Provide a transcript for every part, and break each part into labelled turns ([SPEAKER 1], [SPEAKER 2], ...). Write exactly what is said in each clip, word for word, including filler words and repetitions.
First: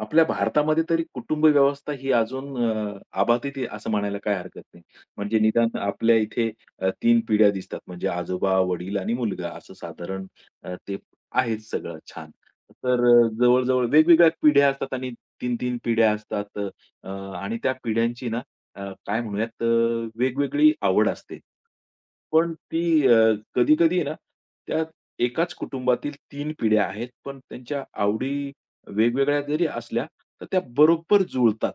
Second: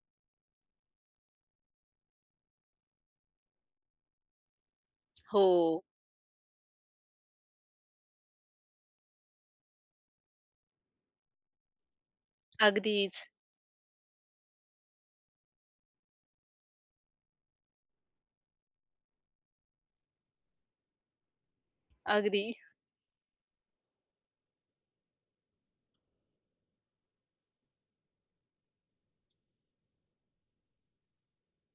[SPEAKER 1] आपल्या भारतामध्ये तरी कुटुंब व्यवस्था ही अजून अ, आबाधित आहे असं म्हणायला काही हरकत नाही. म्हणजे
[SPEAKER 2] हो.
[SPEAKER 1] निदान आपल्या इथे अ, तीन पिढ्या दिसतात. म्हणजे आजोबा, वडील आणि मुलगा असं साधारण अ, ते आहेच सगळं छान. तर
[SPEAKER 2] अगदीच.
[SPEAKER 1] अ, जवळ-जवळ वेगवेगळ्या पिढ्या असतात आणि तीन तीन पिढ्या असतात. अ, आणि त्या पिढ्यांची ना अ, काय म्हणूयात अ, वेगवेगळी आवड असते.
[SPEAKER 2] अगदी.
[SPEAKER 1] पण ती कधी-कधी ना त्या एकाच कुटुंबातील तीन पिढ्या आहेत, पण त्यांच्या आवडी वेगवेगळ्या जरी असल्या, तर त्या बरोबर जुळतात.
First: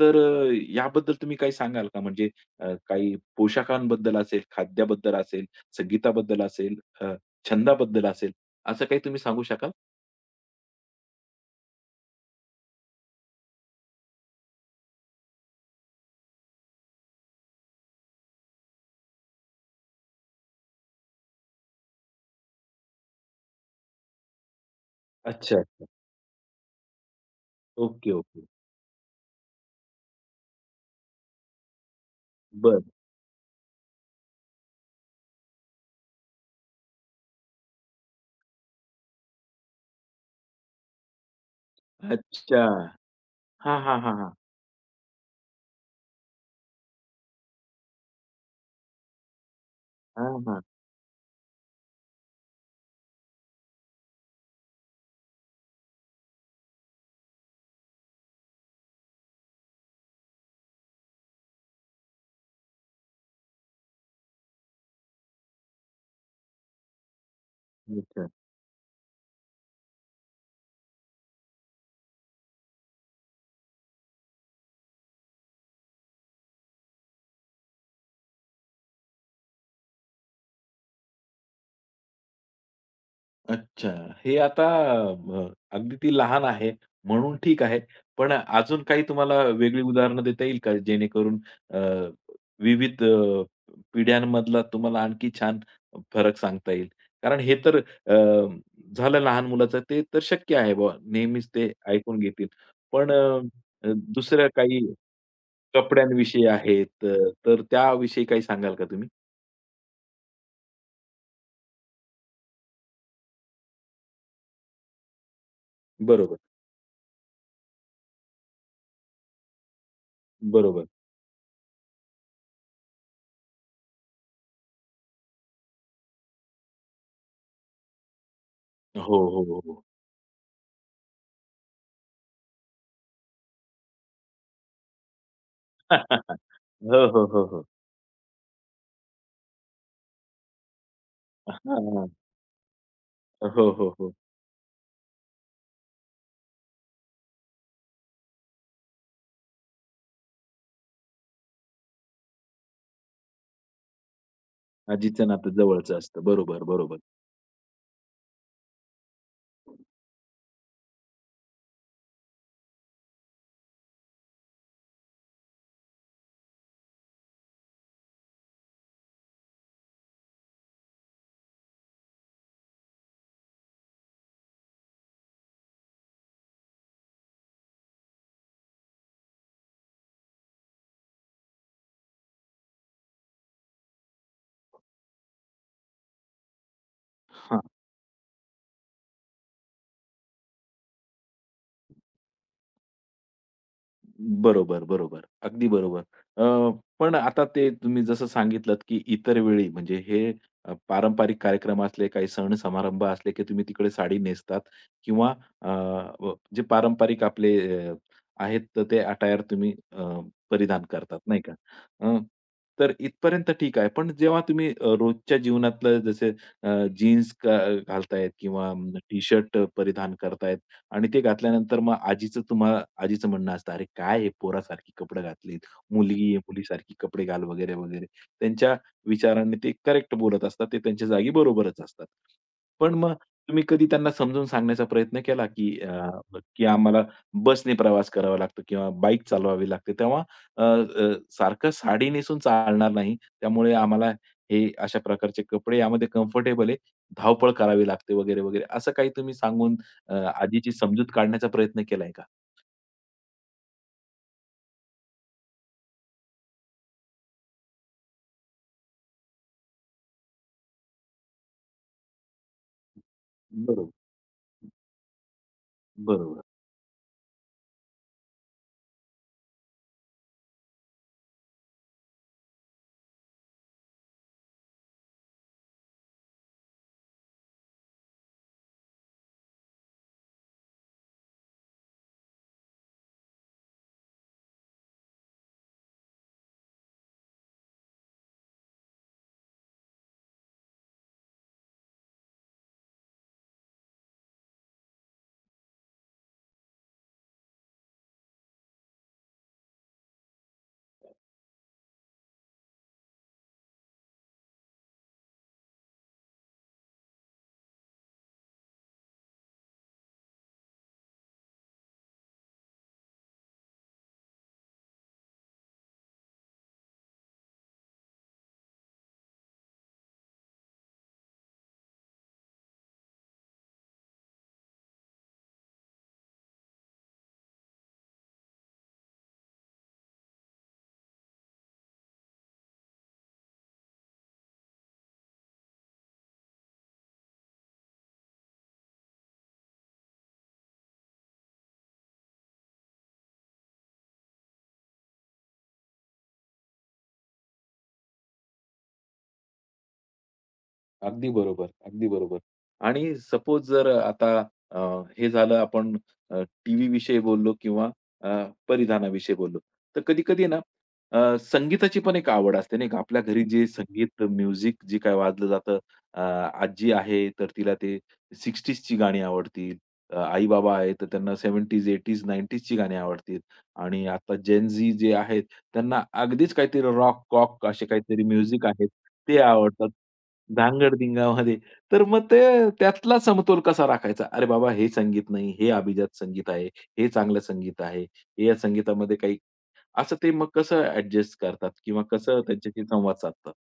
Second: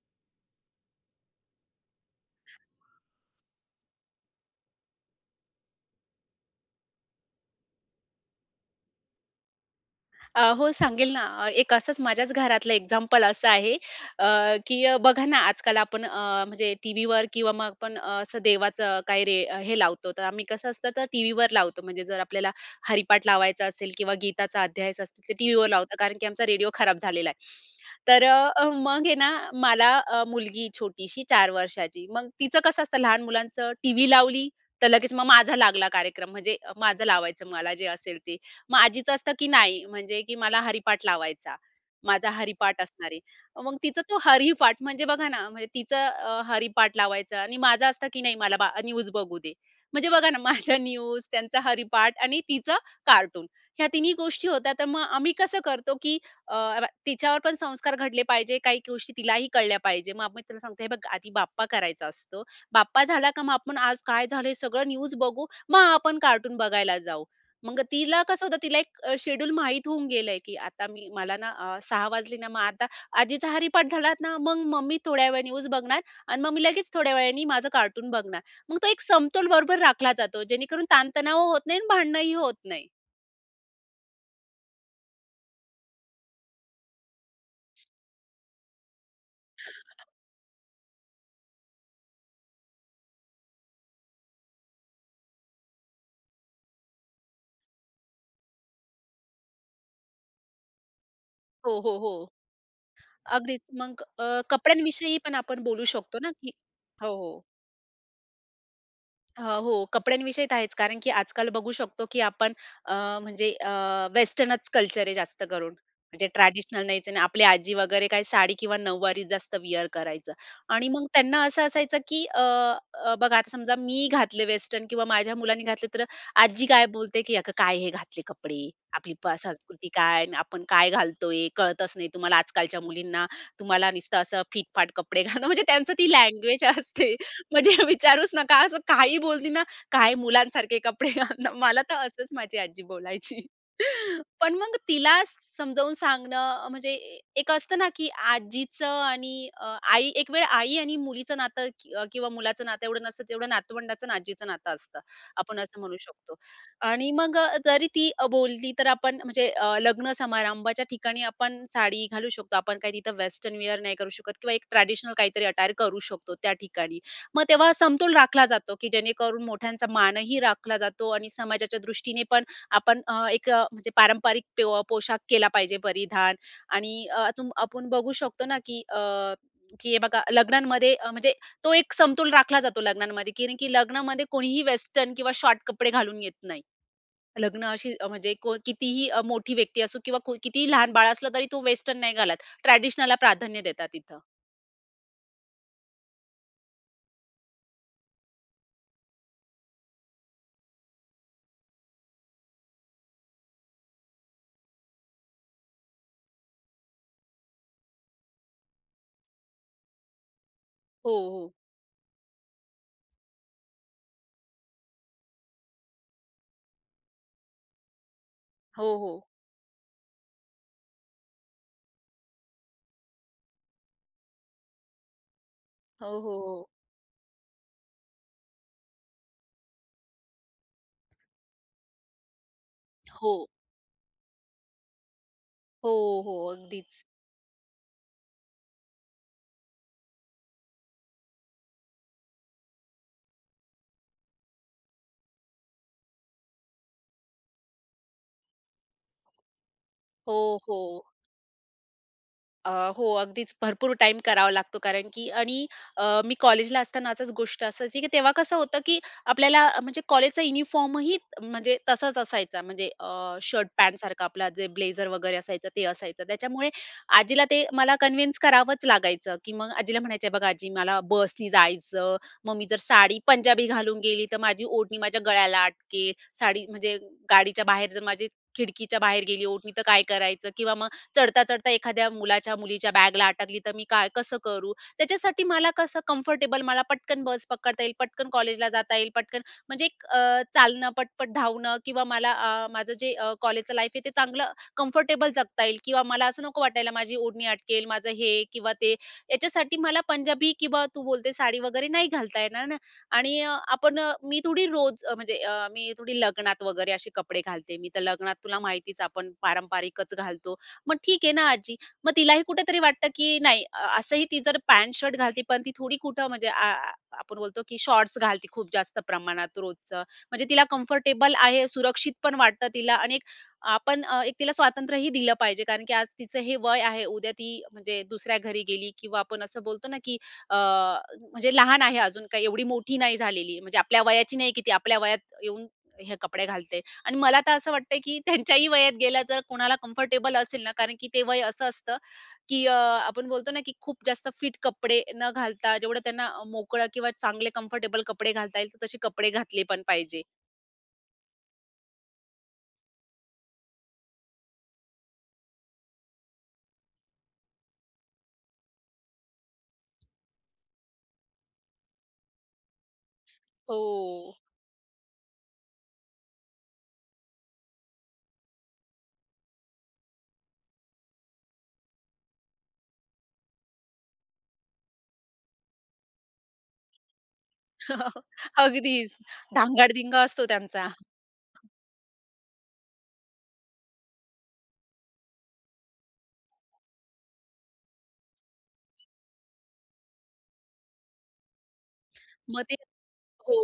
[SPEAKER 1] तर अ, याबद्दल तुम्ही काही सांगाल का? म्हणजे अ, काही पोशाखांबद्दल असेल, खाद्याबद्दल असेल, संगीताबद्दल असेल, अ, छंदाबद्दल असेल, असं काही तुम्ही सांगू शकाल?
[SPEAKER 2] अ, हो, सांगेल ना. अ, एक असंच माझ्याच घरातलं एक्झाम्पल असं आहे, अ, की अ, बघा ना, आजकाल आपण अ, म्हणजे टीव्हीवर किंवा मग आपण अ, असं देवाचं काही रे अ, हे लावतो. तर आम्ही कसं असतं, तर टीव्हीवर लावतो. म्हणजे जर आपल्याला हरिपाठ लावायचा असेल किंवा गीताचा अध्याय असेल, तर
[SPEAKER 1] अच्छा,
[SPEAKER 2] टीव्हीवर
[SPEAKER 1] अच्छा.
[SPEAKER 2] लावतो, कारण की आमचा रेडिओ खराब झालेला आहे.
[SPEAKER 1] ओके,
[SPEAKER 2] तर
[SPEAKER 1] ओके.
[SPEAKER 2] अ, मग आहे ना, मला अ, मुलगी छोटीशी चार वर्षाची. मग तिचं कसं
[SPEAKER 1] बरं.
[SPEAKER 2] असतं, लहान मुलांचं टीव्ही लावली, तर लगेच मग माझा लागला कार्यक्रम. म्हणजे माझं लावायचं मला जे असेल ते. मग आजीचं असतं की नाही म्हणजे की मला हरिपाठ लावायचा. माझा
[SPEAKER 1] अच्छा.
[SPEAKER 2] हरिपाठ असणार आहे. मग
[SPEAKER 1] हां, हां,
[SPEAKER 2] तिचा
[SPEAKER 1] हां,
[SPEAKER 2] तो
[SPEAKER 1] हां.
[SPEAKER 2] हरिपाठ म्हणजे बघा ना, म्हणजे तिचं अ, हरिपाठ लावायचं आणि माझं असतं की नाही मला बा न्यूज बघू दे. म्हणजे बघा
[SPEAKER 1] हां,
[SPEAKER 2] ना,
[SPEAKER 1] हां.
[SPEAKER 2] माझ्या न्यूज, त्यांचा हरिपाठ आणि तिचं कार्टून ह्या तिन्ही गोष्टी होत्या. तर मग आम्ही कसं करतो की अ, बा तिच्यावर पण संस्कार घडले पाहिजे, काही गोष्टी तिलाही कळल्या पाहिजे. मग आम्ही तिला सांगतो, "हे बघ आधी बाप्पा करायचा असतो. बाप्पा झाला का मग आपण आज काय झालं सगळं न्यूज बघू, मग आपण कार्टून बघायला जाऊ." मग तिला
[SPEAKER 1] अच्छा.
[SPEAKER 2] कसं होतं, तिला एक अ, शेड्यूल माहीत होऊन गेलंय, की आता मी मला ना अ, सहा वाजले ना, मग आता आजीचा हरिपाठ झाला ना, मग मम्मी थोड्या वेळ न्यूज बघणार आणि मग मी लगेच थोड्या वेळाने माझं कार्टून बघणार. मग तो एक समतोल बरोबर राखला जातो, जेणेकरून ताणतणाव होत नाही आणि भांडणंही होत नाही.
[SPEAKER 1] अच्छा. हे आता अ, अगदी ती लहान आहे म्हणून ठीक आहे. पण अजून काही तुम्हाला वेगळी उदाहरणं देता येईल का? जेणेकरून अ, विविध अ, पिढ्यांमधला तुम्हाला आणखी छान फरक सांगता येईल. कारण हे तर अ, झालं लहान मुलाचं ते तर शक्य आहे बुवा नेहमीच ते
[SPEAKER 2] हो, हो, हो.
[SPEAKER 1] ऐकून घेतील. पण
[SPEAKER 2] अगदीच.
[SPEAKER 1] अ,
[SPEAKER 2] मग अ,
[SPEAKER 1] दुसऱ्या काही
[SPEAKER 2] कपड्यांविषयी पण आपण बोलू शकतो ना,
[SPEAKER 1] कपड्यांविषयी
[SPEAKER 2] की
[SPEAKER 1] आहेत,
[SPEAKER 2] हो, हो.
[SPEAKER 1] अ, तर त्याविषयी काही सांगाल का तुम्ही?
[SPEAKER 2] अ, हो, कपड्यांविषयी तर आहेच. कारण की आजकाल बघू शकतो, की आपण अ, म्हणजे अ, वेस्टर्नच कल्चर आहे जास्त करून. म्हणजे
[SPEAKER 1] बरोबर,
[SPEAKER 2] ट्रॅडिशनल नाहीच आहे आणि आपली आजी वगैरे काय साडी किंवा नऊवारी जास्त विअर करायचं
[SPEAKER 1] बरोबर.
[SPEAKER 2] आणि मग त्यांना असं असायचं, की अ, अ, बघा आता समजा मी घातले वेस्टर्न किंवा माझ्या मुलांनी घातले तर आजी काय बोलते, की "अगं काय हे घातले कपडे? आपली
[SPEAKER 1] हो,
[SPEAKER 2] प
[SPEAKER 1] हो, हो. हो.
[SPEAKER 2] संस्कृती काय आणि आपण काय घालतोय? कळतच नाही तुम्हाला आजकालच्या मुलींना. तुम्हाला नुसतं असं फिटफाट कपडे घालणं." म्हणजे त्यांचं ती लँग्वेज
[SPEAKER 1] हो,
[SPEAKER 2] असते.
[SPEAKER 1] हो, हो, हो.
[SPEAKER 2] म्हणजे विचारूच नका. असं काही बोलली ना, "काय मुलांसारखे कपडे घालणं." मला तर
[SPEAKER 1] हां.
[SPEAKER 2] असंच माझी आजी बोलायची.
[SPEAKER 1] हो, हो, हो.
[SPEAKER 2] पण मग तिला समजावून सांगणं म्हणजे एक असतं ना, की आजीचं आणि अ, आई एक वेळ आई आणि मुलीचं नातं कि अ, किंवा मुलाचं नातं एवढं नसतं, तेवढं नातवंडाचं आणि आजीचं नातं असतं.
[SPEAKER 1] आजीचं नातं
[SPEAKER 2] आपण असं म्हणू
[SPEAKER 1] जवळचं असतं.
[SPEAKER 2] शकतो.
[SPEAKER 1] बरोबर, बरोबर.
[SPEAKER 2] आणि मग अ, जरी ती अ, बोलली तर आपण म्हणजे अ, लग्न समारंभाच्या ठिकाणी आपण साडी घालू शकतो. आपण काही तिथं वेस्टर्न वेअर नाही करू शकत किंवा एक ट्रेडिशनल काहीतरी अटायर करू शकतो त्या ठिकाणी. मग तेव्हा समतोल राखला जातो, की जेणेकरून मोठ्यांचा मानही राखला जातो आणि समाजाच्या दृष्टीने पण आपण अ, एक अ, म्हणजे पारंपरिक पो पोशाख केला पाहिजे परिधान आणि अ, तुम आपण बघू शकतो ना, की अ, की हे बघा लग्नांमध्ये अ, म्हणजे तो एक समतोल राखला जातो लग्नांमध्ये, कारण की लग्नामध्ये कोणीही वेस्टर्न किंवा शॉर्ट कपडे घालून येत नाही.
[SPEAKER 1] हां.
[SPEAKER 2] लग्न अशी अ, म्हणजे को कितीही अ, मोठी व्यक्ती असो किंवा को कितीही लहान बाळ असलं तरी तो वेस्टर्न नाही घालत. ट्रेडिशनलला प्राधान्य देतात इथं.
[SPEAKER 1] बरोबर, बरोबर. अगदी बरोबर. अ, पण आता ते तुम्ही जसं सांगितलत, की इतर वेळी म्हणजे हे अ, पारंपरिक कार्यक्रम असले, काही सण-समारंभ असले, की तुम्ही तिकडे साडी नेसतात किंवा अ, व जे पारंपरिक आपले अ, आहेत, तर ते अटायर तुम्ही अ, परिधान
[SPEAKER 2] हो,
[SPEAKER 1] करतात, नाही
[SPEAKER 2] हो.
[SPEAKER 1] का? अ, तर इथपर्यंत ठीक आहे. पण जेव्हा तुम्ही अ, रोजच्या जीवनातलं जसे जीन्स घालतायत किंवा
[SPEAKER 2] हो, हो.
[SPEAKER 1] टी-शर्ट परिधान करतायत, आणि ते घातल्यानंतर मग आजीचं तुम्हाला आजीचं म्हणणं असतं, "अरे काय हे पोरासारखी कपडे घातलीत.
[SPEAKER 2] हो, हो,
[SPEAKER 1] मुलगी आहे,
[SPEAKER 2] हो.
[SPEAKER 1] मुलीसारखी कपडे घाल" वगैरे, वगैरे. त्यांच्या विचारांनी ते करेक्ट बोलत असतात. ते त्यांच्या जागी बरोबरच असतात. पण मग
[SPEAKER 2] हो.
[SPEAKER 1] तुम्ही कधी त्यांना समजून सांगण्याचा प्रयत्न केला, की
[SPEAKER 2] हो,
[SPEAKER 1] अ,
[SPEAKER 2] हो.
[SPEAKER 1] की आम्हाला
[SPEAKER 2] अगदीच.
[SPEAKER 1] बसने प्रवास करावा लागतो किंवा बाईक चालवावी लागते. तेव्हा अ, अ, सारखं साडी नेसून चालणार नाही. त्यामुळे आम्हाला हे अशा प्रकारचे कपडे यामध्ये कम्फर्टेबल आहे. धावपळ करावी लागते वगैरे, वगैरे. असं काही तुम्ही सांगून अ,
[SPEAKER 2] हो,
[SPEAKER 1] आधीची
[SPEAKER 2] हो.
[SPEAKER 1] समजूत काढण्याचा प्रयत्न केलाय का?
[SPEAKER 2] अ, हो, अगदीच भरपूर टाइम करावा लागतो कारण की आणि अ, मी कॉलेजला असताना असंच गोष्ट असायची, की तेव्हा कसं होतं, की आपल्याला अ, म्हणजे कॉलेजचा युनिफॉर्मही म्हणजे तसाच असायचा. म्हणजे अ, शर्ट
[SPEAKER 1] बरोबर,
[SPEAKER 2] पॅन्टसारखा आपला जे ब्लेझर वगैरे असायचं ते असायचं.
[SPEAKER 1] बरोबर.
[SPEAKER 2] त्याच्यामुळे आजीला ते मला कन्विन्स करावंच लागायचं, की मग आजीला म्हणायचे, "बघ आजी मला बसनी जायचं, मग मी जर साडी पंजाबी घालून गेली तर माझी ओढणी माझ्या गळ्याला अटकेल, साडी म्हणजे गाडीच्या बाहेर जर माझी खिडकीच्या बाहेर गेली ओढणी तर काय करायचं?" किंवा मग चढता, चढता एखाद्या मुलाच्या, मुलीच्या बॅगला अटकली तर मी काय कसं करू? त्याच्यासाठी मला कसं कम्फर्टेबल मला पटकन बस पकडता येईल, पटकन कॉलेजला जाता येईल, पटकन म्हणजे एक अ, चालणं, पटपट धावणं किंवा मला अ, माझं जे कॉलेजचं लाईफ आहे ते चांगलं कम्फर्टेबल जगता येईल किंवा मला असं नको वाटायला माझी ओढणी अटकेल, माझं हे किंवा ते. याच्यासाठी मला पंजाबी किंवा तू बोलते साडी वगैरे नाही घालता येणार ना आणि अ, आपण अ, मी थोडी रोज अ, म्हणजे अ, मी थोडी लग्नात वगैरे असे कपडे घालते. मी तर लग्नात तुला माहितीच आपण पारंपरिकच घालतो. मग ठीक आहे ना आजी. मग तिलाही कुठेतरी वाटतं, की नाही अ, असंही ती जर पॅन्ट शर्ट घालते, पण ती थोडी कुठं म्हणजे आ आ आपण बोलतो, की शॉर्ट्स घालते खूप जास्त प्रमाणात रोजचं. म्हणजे तिला कम्फर्टेबल आहे, सुरक्षित पण वाटतं तिला आणि एक आपण अ, एक तिला स्वातंत्र्यही दिलं पाहिजे. कारण की आज तिचं हे वय आहे. उद्या ती म्हणजे दुसऱ्या घरी गेली किंवा आपण असं बोलतो ना, की अ, म्हणजे लहान आहे अजून काही एवढी मोठी नाही झालेली. म्हणजे आपल्या वयाची नाही, की ती आपल्या वयात येऊन हे कपडे घालते. आणि मला तर असं वाटतंय, की त्यांच्याही वयात गेल्या जर कोणाला कम्फर्टेबल असेल ना, कारण की ते वय असं असतं, की अ, आपण बोलतो ना, की खूप जास्त फिट कपडे न घालता जेवढं त्यांना अ, मोकळं किंवा चांगले कम्फर्टेबल कपडे घालता येईल, तर तसे कपडे घातले पण पाहिजे.
[SPEAKER 1] अगदी बरोबर, अगदी बरोबर. आणि सपोज जर आता अ, हे झालं आपण टीव्ही विषयी बोललो किंवा अ, परिधानाविषयी बोललो. तर कधी-कधी ना अ, संगीताची पण एक आवड असते नाही का? आपल्या घरी जे संगीत,
[SPEAKER 2] हो.
[SPEAKER 1] म्युझिक जे काही वाजलं जातं. अ, आजी आहे तर तिला ते साठज गाणी आवडतील. अ, आई-बाबा आहेत तर त्यांना सत्तरज, ऐंशीज, नव्वदज गाणी आवडतील. आणि आता जेन झी जे आहेत त्यांना अगदीच काहीतरी रॉक-कॉक असे काहीतरी म्युझिक आहेत,
[SPEAKER 2] अगदीच.
[SPEAKER 1] ते आवडतात.
[SPEAKER 2] धांगाड-धिंगा असतो त्यांचा.
[SPEAKER 1] धांगड-धिंगामध्ये. तर मग ते त्यातला समतोल कसा राखायचा? अरे बाबा हे संगीत नाही, हे अभिजात संगीत आहे, हे चांगलं संगीत आहे. हे या संगीतामध्ये काही असं ते मग कसं ॲडजस्ट करतात किंवा कसं
[SPEAKER 2] मग ते
[SPEAKER 1] त्यांच्याशी संवाद साधतात?
[SPEAKER 2] हो,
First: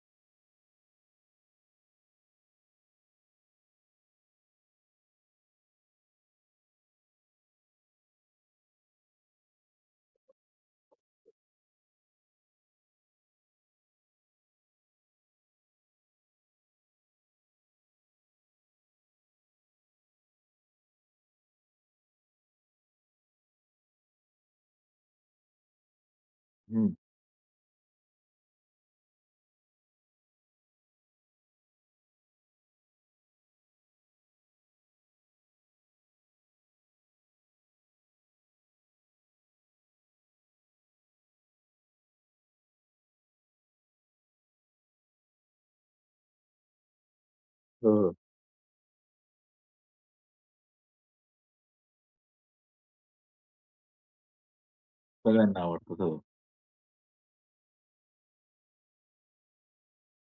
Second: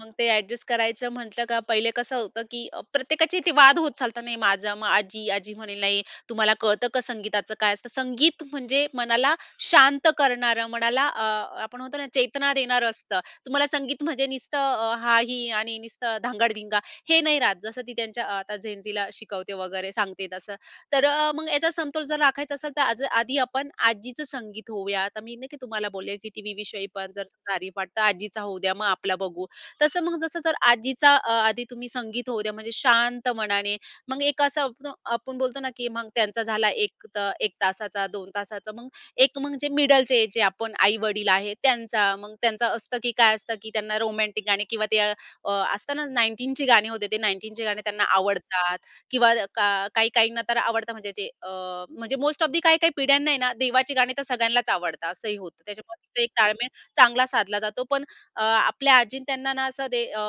[SPEAKER 2] मग ते ॲडजस्ट करायचं म्हटलं का पहिले कसं होतं, की अ, प्रत्येकाचे ते वाद होत चालतात. नाही माझा मग आजी, आजी म्हणेल, "नाही तुम्हाला कळतं का संगीताचं काय असतं?" संगीत म्हणजे मनाला शांत करणारं, मनाला अ, आपण म्हणतो ना चेतना देणारं असतं. तुम्हाला संगीत म्हणजे नुसतं अ, हाही आणि नुसतं धांगडधिंगा हे नाही राहत. जसं ती त्यांच्या अ, आता Gen शिकवते वगैरे सांगते तसं. तर अ, मग याचा समतोल जर राखायचा असेल तर आज आधी आपण आजीचं संगीत होऊया. आता मी नाही की तुम्हाला बोलले की टीव्हीविषयी
[SPEAKER 1] हं.
[SPEAKER 2] पण जर तारीफ वाटतं आजीचा होऊ द्या, मग आपला बघू. तसं मग जसं जर आजीचा अ, आधी तुम्ही संगीत होऊ द्या म्हणजे शांत मनाने. मग एक असं आपण आपण बोलतो ना की मग त्यांचा झाला एक त एक तासाचा, दोन तासाचा मग एक म्हणजे मिडलचे जे आपण आई-वडील आहेत त्यांचा. मग त्यांचं असतं की काय असतं की त्यांना रोमॅन्टिक गाणी किंवा ते अ, असताना एकोणिसाव्या शतकाची गाणी होते ते एकोणिसाव्या शतकाचे गाणे
[SPEAKER 1] हो,
[SPEAKER 2] त्यांना
[SPEAKER 1] हो.
[SPEAKER 2] आवडतात. किंवा का काही-काहींना तर आवडतं म्हणजे जे अ, म्हणजे मोस्ट ऑफ दी काही-काही पिढ्यांना आहे ना, देवाची गाणी तर सगळ्यांनाच आवडतात, असंही
[SPEAKER 1] सगळ्यांना
[SPEAKER 2] होतं.
[SPEAKER 1] आवडतात.
[SPEAKER 2] त्याच्यामुळे
[SPEAKER 1] हो.
[SPEAKER 2] तिथे एक ताळमेळ चांगला साधला जातो. पण अ, आपल्या आजीनं त्यांना ना असं दे अ,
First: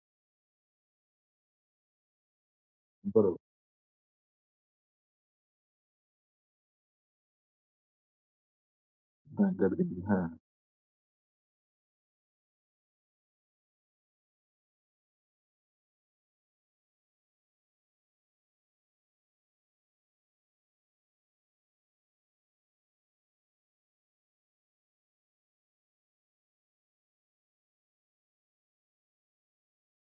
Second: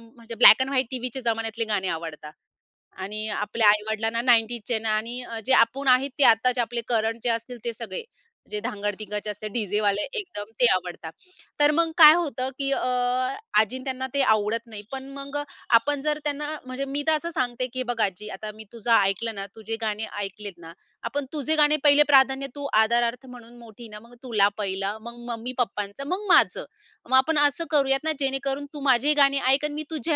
[SPEAKER 2] म्हणजे ब्लॅक एंड व्हाईट टीव्हीच्या जमान्यातले गाणे आवडतात. आणि
[SPEAKER 1] बरोबर.
[SPEAKER 2] आपल्या आई-वडिलांना नव्वदचे ना आणि अ, जे आपण आहेत ते आत्ताचे आपले करंट जे असतील ते सगळे, जे धांगड-धिंगाचे असते डीजे वाले
[SPEAKER 1] धांगड-धिंगा.
[SPEAKER 2] एकदम ते आवडतात. तर मग काय होतं, की अ, आजी त्यांना ते आवडत नाही. पण मग अ, आपण जर त्यांना म्हणजे मी तर असं सांगते, की "बघ आजी, आता मी तुझं ऐकलं ना, तुझे गाणे ऐकलेत ना, आपण तुझे गाणे पहिले प्राधान्य तू आदरार्थ म्हणून मोठी ना, मग तुला पहिला, मग मम्मी-पप्पांचं, मग माझं. मग आपण असं करूयात ना जेणेकरून तू माझे गाणे ऐक आणि मी तुझे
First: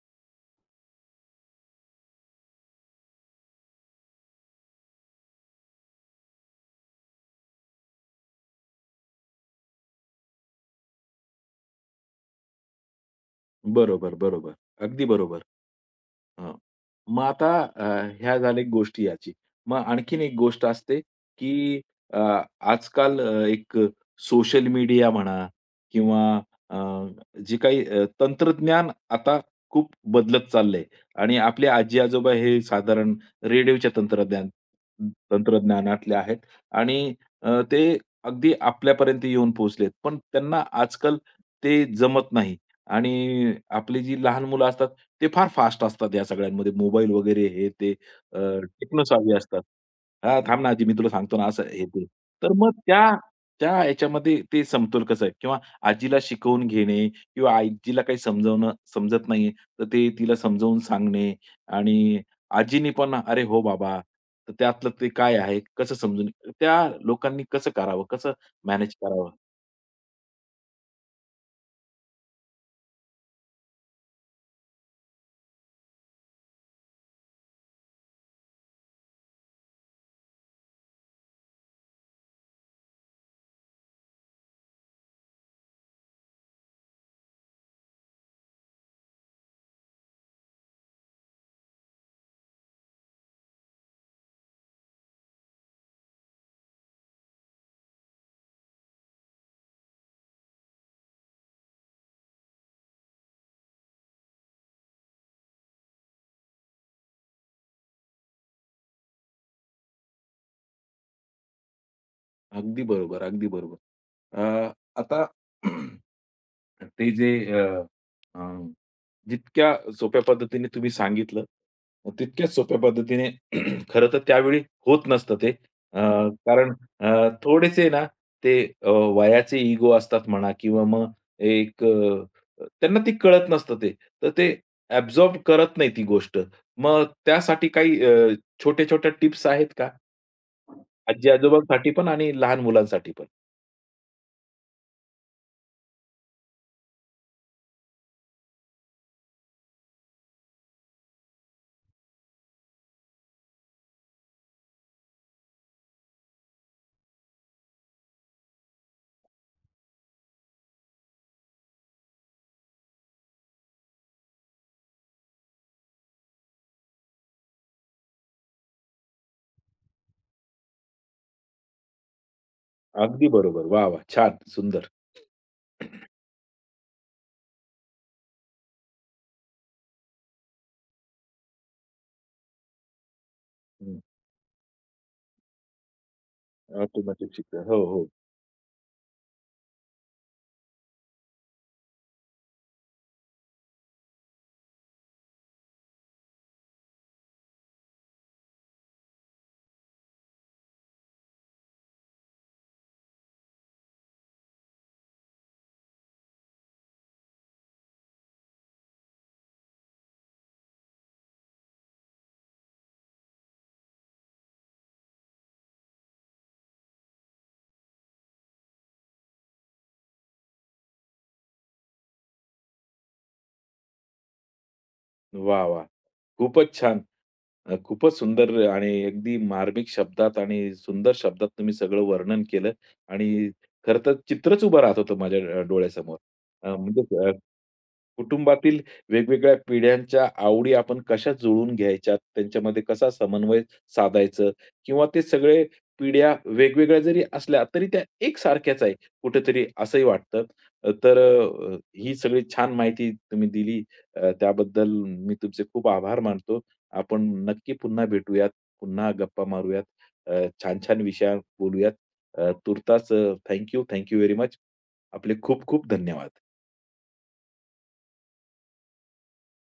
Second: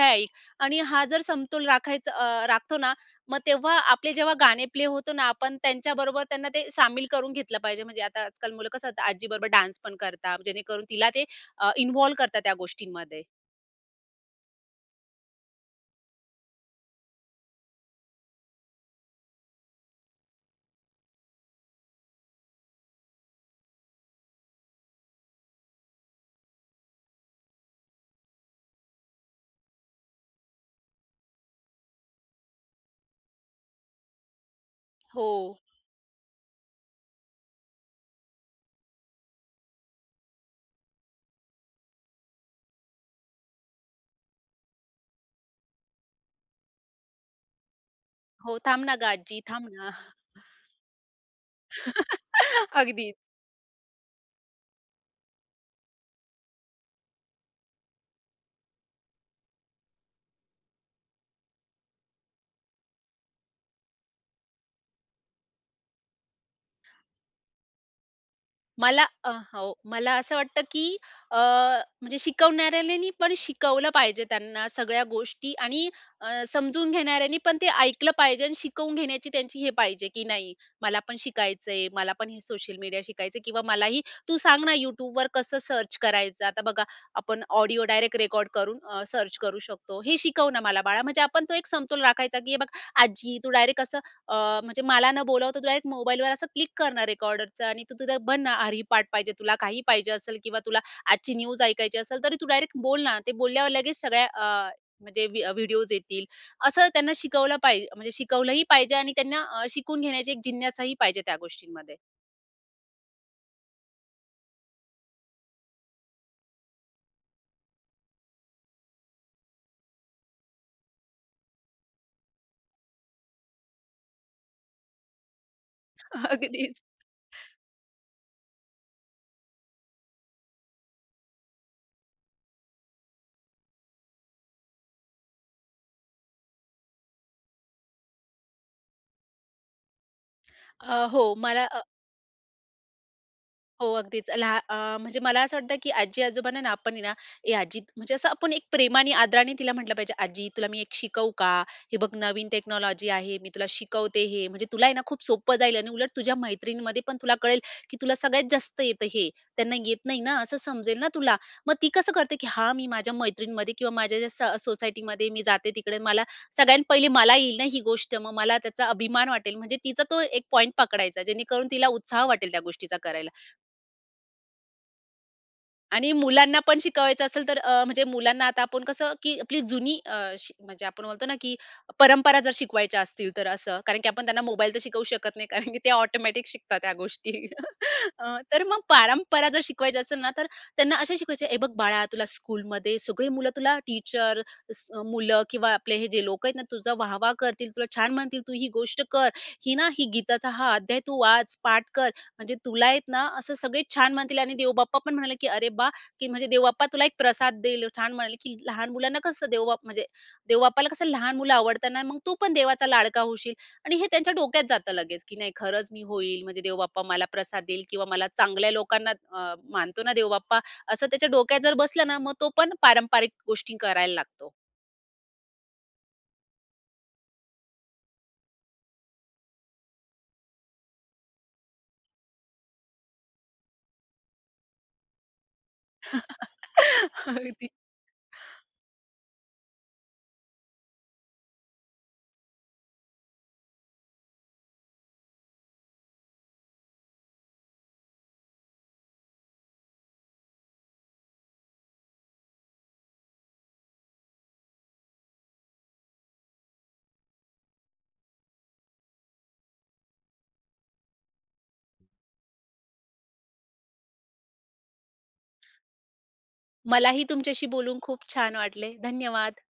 [SPEAKER 2] आणि हा जर समतोल राखायचा अ, राखतो ना, मग तेव्हा आपले जेव्हा गाणे प्ले होतो ना, आपण त्यांच्याबरोबर त्यांना ते सामील करून घेतलं पाहिजे. म्हणजे आता आजकाल मुलं कसं आजीबरोबर डान्स पण करतात, जेणेकरून तिला ते अ, इन्व्हॉल्व करतात त्या गोष्टींमध्ये.
[SPEAKER 1] हा, बरोबर, बरोबर. अगदी बरोबर. हां. मग आता अ, ह्या झाल्या गोष्टी याची. मग आणखीन एक गोष्ट असते, की अ, आजकाल अ, एक सोशल मीडिया म्हणा किंवा अ, जे काही अ, तंत्रज्ञान आता खूप बदलत चाललंय आणि आपले आजी-आजोबा हे साधारण रेडिओच्या तंत्रज्ञान
[SPEAKER 2] हो.
[SPEAKER 1] तंत्रज्ञानातले आहेत आणि अ, ते अगदी आपल्यापर्यंत येऊन पोहोचलेत. पण त्यांना आजकाल ते जमत नाही आणि आपली जी लहान मुलं असतात ते फार फास्ट असतात या सगळ्यांमध्ये. मोबाईल वगैरे हे ते अ,
[SPEAKER 2] हो, थांब ना गं
[SPEAKER 1] टेक्नोसाव्vy
[SPEAKER 2] आजी,
[SPEAKER 1] असतात.
[SPEAKER 2] थांब ना.
[SPEAKER 1] "हां, थांब ना आजी मी तुला सांगतो ना," असं हे ते. तर मग त्या
[SPEAKER 2] अगदी.
[SPEAKER 1] त्या ह्याच्यामध्ये ते समतोल कसा आहे? किंवा आजीला शिकवून घेणे किंवा आजीला काही समजावणं समजत नाहीये, तर ते तिला समजावून सांगणे आणि आजीनी पण "अरे हो बाबा, तर त्यातलं ते काय आहे? कसं समजून" त्या लोकांनी कसं करावं? कसं मॅनेज
[SPEAKER 2] मला अ,
[SPEAKER 1] करावं?
[SPEAKER 2] हो. मला असं वाटतं, की अ, म्हणजे शिकवणाऱ्याने पण शिकवलं पाहिजे त्यांना सगळ्या गोष्टी आणि अ, समजून घेणाऱ्यांनी पण ते ऐकलं पाहिजे आणि शिकवून घेण्याची त्यांची हे पाहिजे, की नाही मला पण शिकायचंय, मला पण हे सोशल मीडिया शिकायचं किंवा मलाही तू सांग ना YouTubeवर कसं सर्च करायचं. आता बघा आपण ऑडिओ डायरेक्ट रेकॉर्ड करून सर्च करू शकतो. हे शिकव ना मला बाळा, म्हणजे आपण तो एक समतोल राखायचा, की हे बघ आजी तू डायरेक्ट अ, म्हणजे मला न बोलावता तू डायरेक्ट मोबाईलवर असं क्लिक करणार रेकॉर्डरचं आणि तू तुझा बन ना हरी पाठ पाहिजे तुला काही पाहिजे असेल किंवा तुला आजची न्यूज ऐकायची असेल तरी तू डायरेक्ट बोल ना. ते बोलल्यावर लगेच सगळ्या अ, म्हणजे व्हि व्हिडिओज येतील. असं त्यांना शिकवलं पाहिजे म्हणजे शिकवलंही पाहिजे आणि त्यांना अ, शिकून घेण्याची एक जिज्ञासाही पाहिजे त्या गोष्टींमध्ये.
[SPEAKER 1] अगदी बरोबर, अगदी बरोबर. अ, आता ते जे अ, अ, जितक्या सोप्या पद्धतीने तुम्ही सांगितलं, तितक्याच सोप्या पद्धतीने खरं तर त्यावेळी होत नसतं ते. अ, कारण
[SPEAKER 2] अगदीच.
[SPEAKER 1] अ, थोडेसे ना ते अ, वयाचे इगो असतात म्हणा किंवा मग एक अ, त्यांना ते कळत नसतं ते. तर ते ॲब्झॉर्ब करत नाही ती गोष्ट. मग त्यासाठी काही अ, छोट्या-छोट्या टिप्स आहेत का?
[SPEAKER 2] अ, हो मला
[SPEAKER 1] आजी-आजोबांसाठी पण आणि लहान मुलांसाठी पण.
[SPEAKER 2] हो, अगदीच. लहा अ, म्हणजे मला असं वाटतं, की आजी-आजोबांना ना आपण आहे ना, "ए आजी" म्हणजे असं आपण एक प्रेमाने, आदराने तिला म्हटलं पाहिजे, "आजी तुला मी एक शिकवू का? हे बघ नवीन टेक्नॉलॉजी आहे, मी तुला शिकवते हे. म्हणजे तुला आहे ना खूप सोपं जाईल आणि उलट तुझ्या मैत्रिणीमध्ये पण तुला कळेल, की तुला सगळ्यात जास्त येतं हे. त्यांना येत नाही ना, असं समजेल ना तुला." मग ती कसं करते, की हां, मी माझ्या मैत्रिणीमध्ये किंवा माझ्या ज्या स सोसायटीमध्ये मी जाते तिकडे मला सगळ्यात पहिले मला येईल ना ही गोष्ट, मग मला त्याचा अभिमान वाटेल. म्हणजे तिचा तो एक पॉइंट पकडायचा, जेणेकरून तिला उत्साह वाटेल त्या गोष्टीचा
[SPEAKER 1] अगदी
[SPEAKER 2] करायला.
[SPEAKER 1] बरोबर. वाह, वाह! छान, सुंदर.
[SPEAKER 2] आणि मुलांना पण शिकवायचं असेल तर अ, म्हणजे मुलांना आता आपण कसं, की आपली जुनी अ, शी म्हणजे आपण बोलतो ना, की परंपरा जर शिकवायच्या असतील तर असं. कारण
[SPEAKER 1] हं.
[SPEAKER 2] की आपण त्यांना मोबाईल तर शिकवू शकत नाही, कारण की ते ऑटोमॅटिक शिकतात त्या
[SPEAKER 1] ऑटोमॅटिक
[SPEAKER 2] गोष्टी.
[SPEAKER 1] शिक्षण. हो, हो.
[SPEAKER 2] अ, तर मग परंपरा जर शिकवायची असेल ना, तर त्यांना असे शिकवायचे, "हे बघ बाळा, तुला स्कूलमध्ये सगळी मुलं तुला टीचर, मुलं किंवा आपले हे जे लोकं आहेत ना, तुझा वाह करतील, तुला छान म्हणतील, तू ही गोष्ट कर. ही ना, ही गीताचा हा अध्याय तू वाच, पाठ कर. म्हणजे तुला आहेत ना, असं सगळे छान म्हणतील आणि देवबाप्पा पण म्हणाले, की "अरे वाह!" की म्हणजे देवबाप्पा तुला एक प्रसाद देईल. छान म्हणाले, की लहान मुलांना कसं देवबाप म्हणजे देवबाप्पाला कसं लहान मुलं आवडतात ना, मग तू पण देवाचा लाडका होशील आणि हे त्यांच्या डोक्यात जातं लगेच, की नाही खरंच मी होईल म्हणजे देवबाप्पा मला प्रसाद देईल किंवा मला चांगल्या लोकांना अ, मानतो ना देवबाप्पा, असं त्याच्या डोक्यात जर बसलं ना, मग तो पण पारंपरिक गोष्टी करायला लागतो.
[SPEAKER 1] वाह, वाह! खूपच छान. अ, खूपच सुंदर आणि अगदी मार्मिक शब्दात आणि सुंदर शब्दात तुम्ही सगळं वर्णन केलं आणि खरं तर चित्रच उभं राहत होतं माझ्या अ, डोळ्यासमोर. अ, म्हणजे अ,
[SPEAKER 2] अगदी.
[SPEAKER 1] कुटुंबातील वेगवेगळ्या पिढ्यांच्या आवडी आपण कशा जुळून घ्यायच्या, त्यांच्यामध्ये कसा समन्वय साधायचं किंवा ते सगळे पिढ्या वेगवेगळ्या जरी असल्या तरी त्या एकसारख्याच आहे कुठेतरी असंही वाटतं. अ, तर अ, ही सगळी छान माहिती तुम्ही दिली अ, त्याबद्दल मी तुमचे खूप आभार मानतो आपण नक्की पुन्हा भेटूयात. पुन्हा गप्पा मारूयात. अ, छान-छान विषयावर बोलूयात. अ, तुर्तास अ, थँक व्हेरी मच. आपले खूप-खूप धन्यवाद.
[SPEAKER 2] मलाही तुमच्याशी बोलून खूप छान वाटले. धन्यवाद.